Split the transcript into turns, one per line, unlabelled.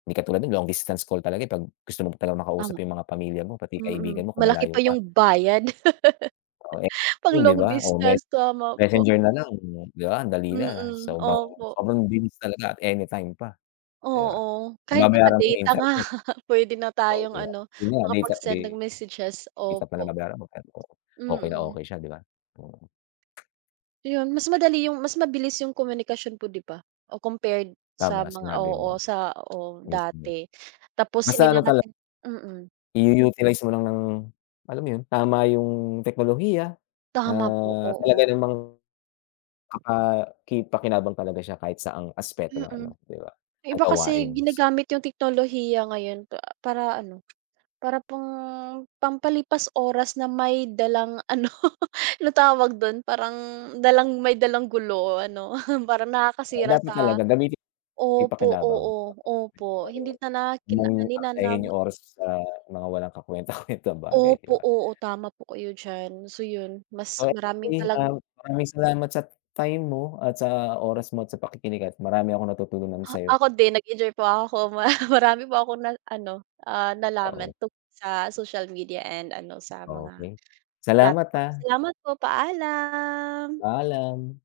Di katulad nu'n long distance call talaga eh, kapag gusto mo talagang makausap
Tama.
'yung mga pamilya mo, pati
Mm,
kaibigan mo, kung
malaki pa
malayo ka.
'yung bayad.
Oo ek
Pang
oh, 'di
long
ba o mes
distance, tama po.
messenger na lang, 'di ba andali na
Mm,
sobrang,
opo.
sobrang bilis talaga at any time pa, 'di ba?
Oo,
Ang
kahit
babayaran mo 'yung
naka-data nga
internet.
puwede na
Oh, 'di
tayong
ba,
ano,
iyun nga nice
makapag-send ng
update.
messages,
1 pa lang
opo.
babayaran mo pero okey na
Mm.
okey siya 'di ba. Mm.
Ayun mas madali 'yung mas mabilis 'yung komunikasyon po 'di ba, o compared sa
Tama
mga
sinabi
oo
mo.
sa o
Mismo.
dati, tapos di
Basta ano
na
tala
natin mm.
I-u-utilize mo lang ng alam mo iyun, tama iyung teknolohiya,
Tama po,
ah, talaga
oo.
namang, kapaki-pakinabang talaga siya kahit saang aspeto ng ano,
Mm,
'di ba
'yung
na
iba kasi
gawain s
ginagamit 'yung teknolohiya ngayon pa para ano, para pang, pampalipas oras na may dalang ano ano tawag dun parang dalang may dalang gulo o ano parang,
Ay
nakakasira
dapat
sa
talaga gamiting
opo
kapaki-pakinabang,
oo,
dapat
opo hindi na na
[unintelligible] huwag
kina
mong
hindi na
aksayahin
nam
'yung oras sa mga walang kakwenta kwentang bagay 'di
Opo,
ba?
oo, tama po kayo diyan, so iyun mas
At
maraming
tuwing
talang
um, maraming salamat sa t time mo, at sa oras mo, at sa pakikinig at marami akong natutunan
Ah,
sa'yo.
ako din nag-enjoy po ako mara marami po akong na ano, ah, nalaman
Oo.
tungkol sa social media and ano sa mga,
Okey, salamat
platform,
ah.
salamat po paalam.
Paalam.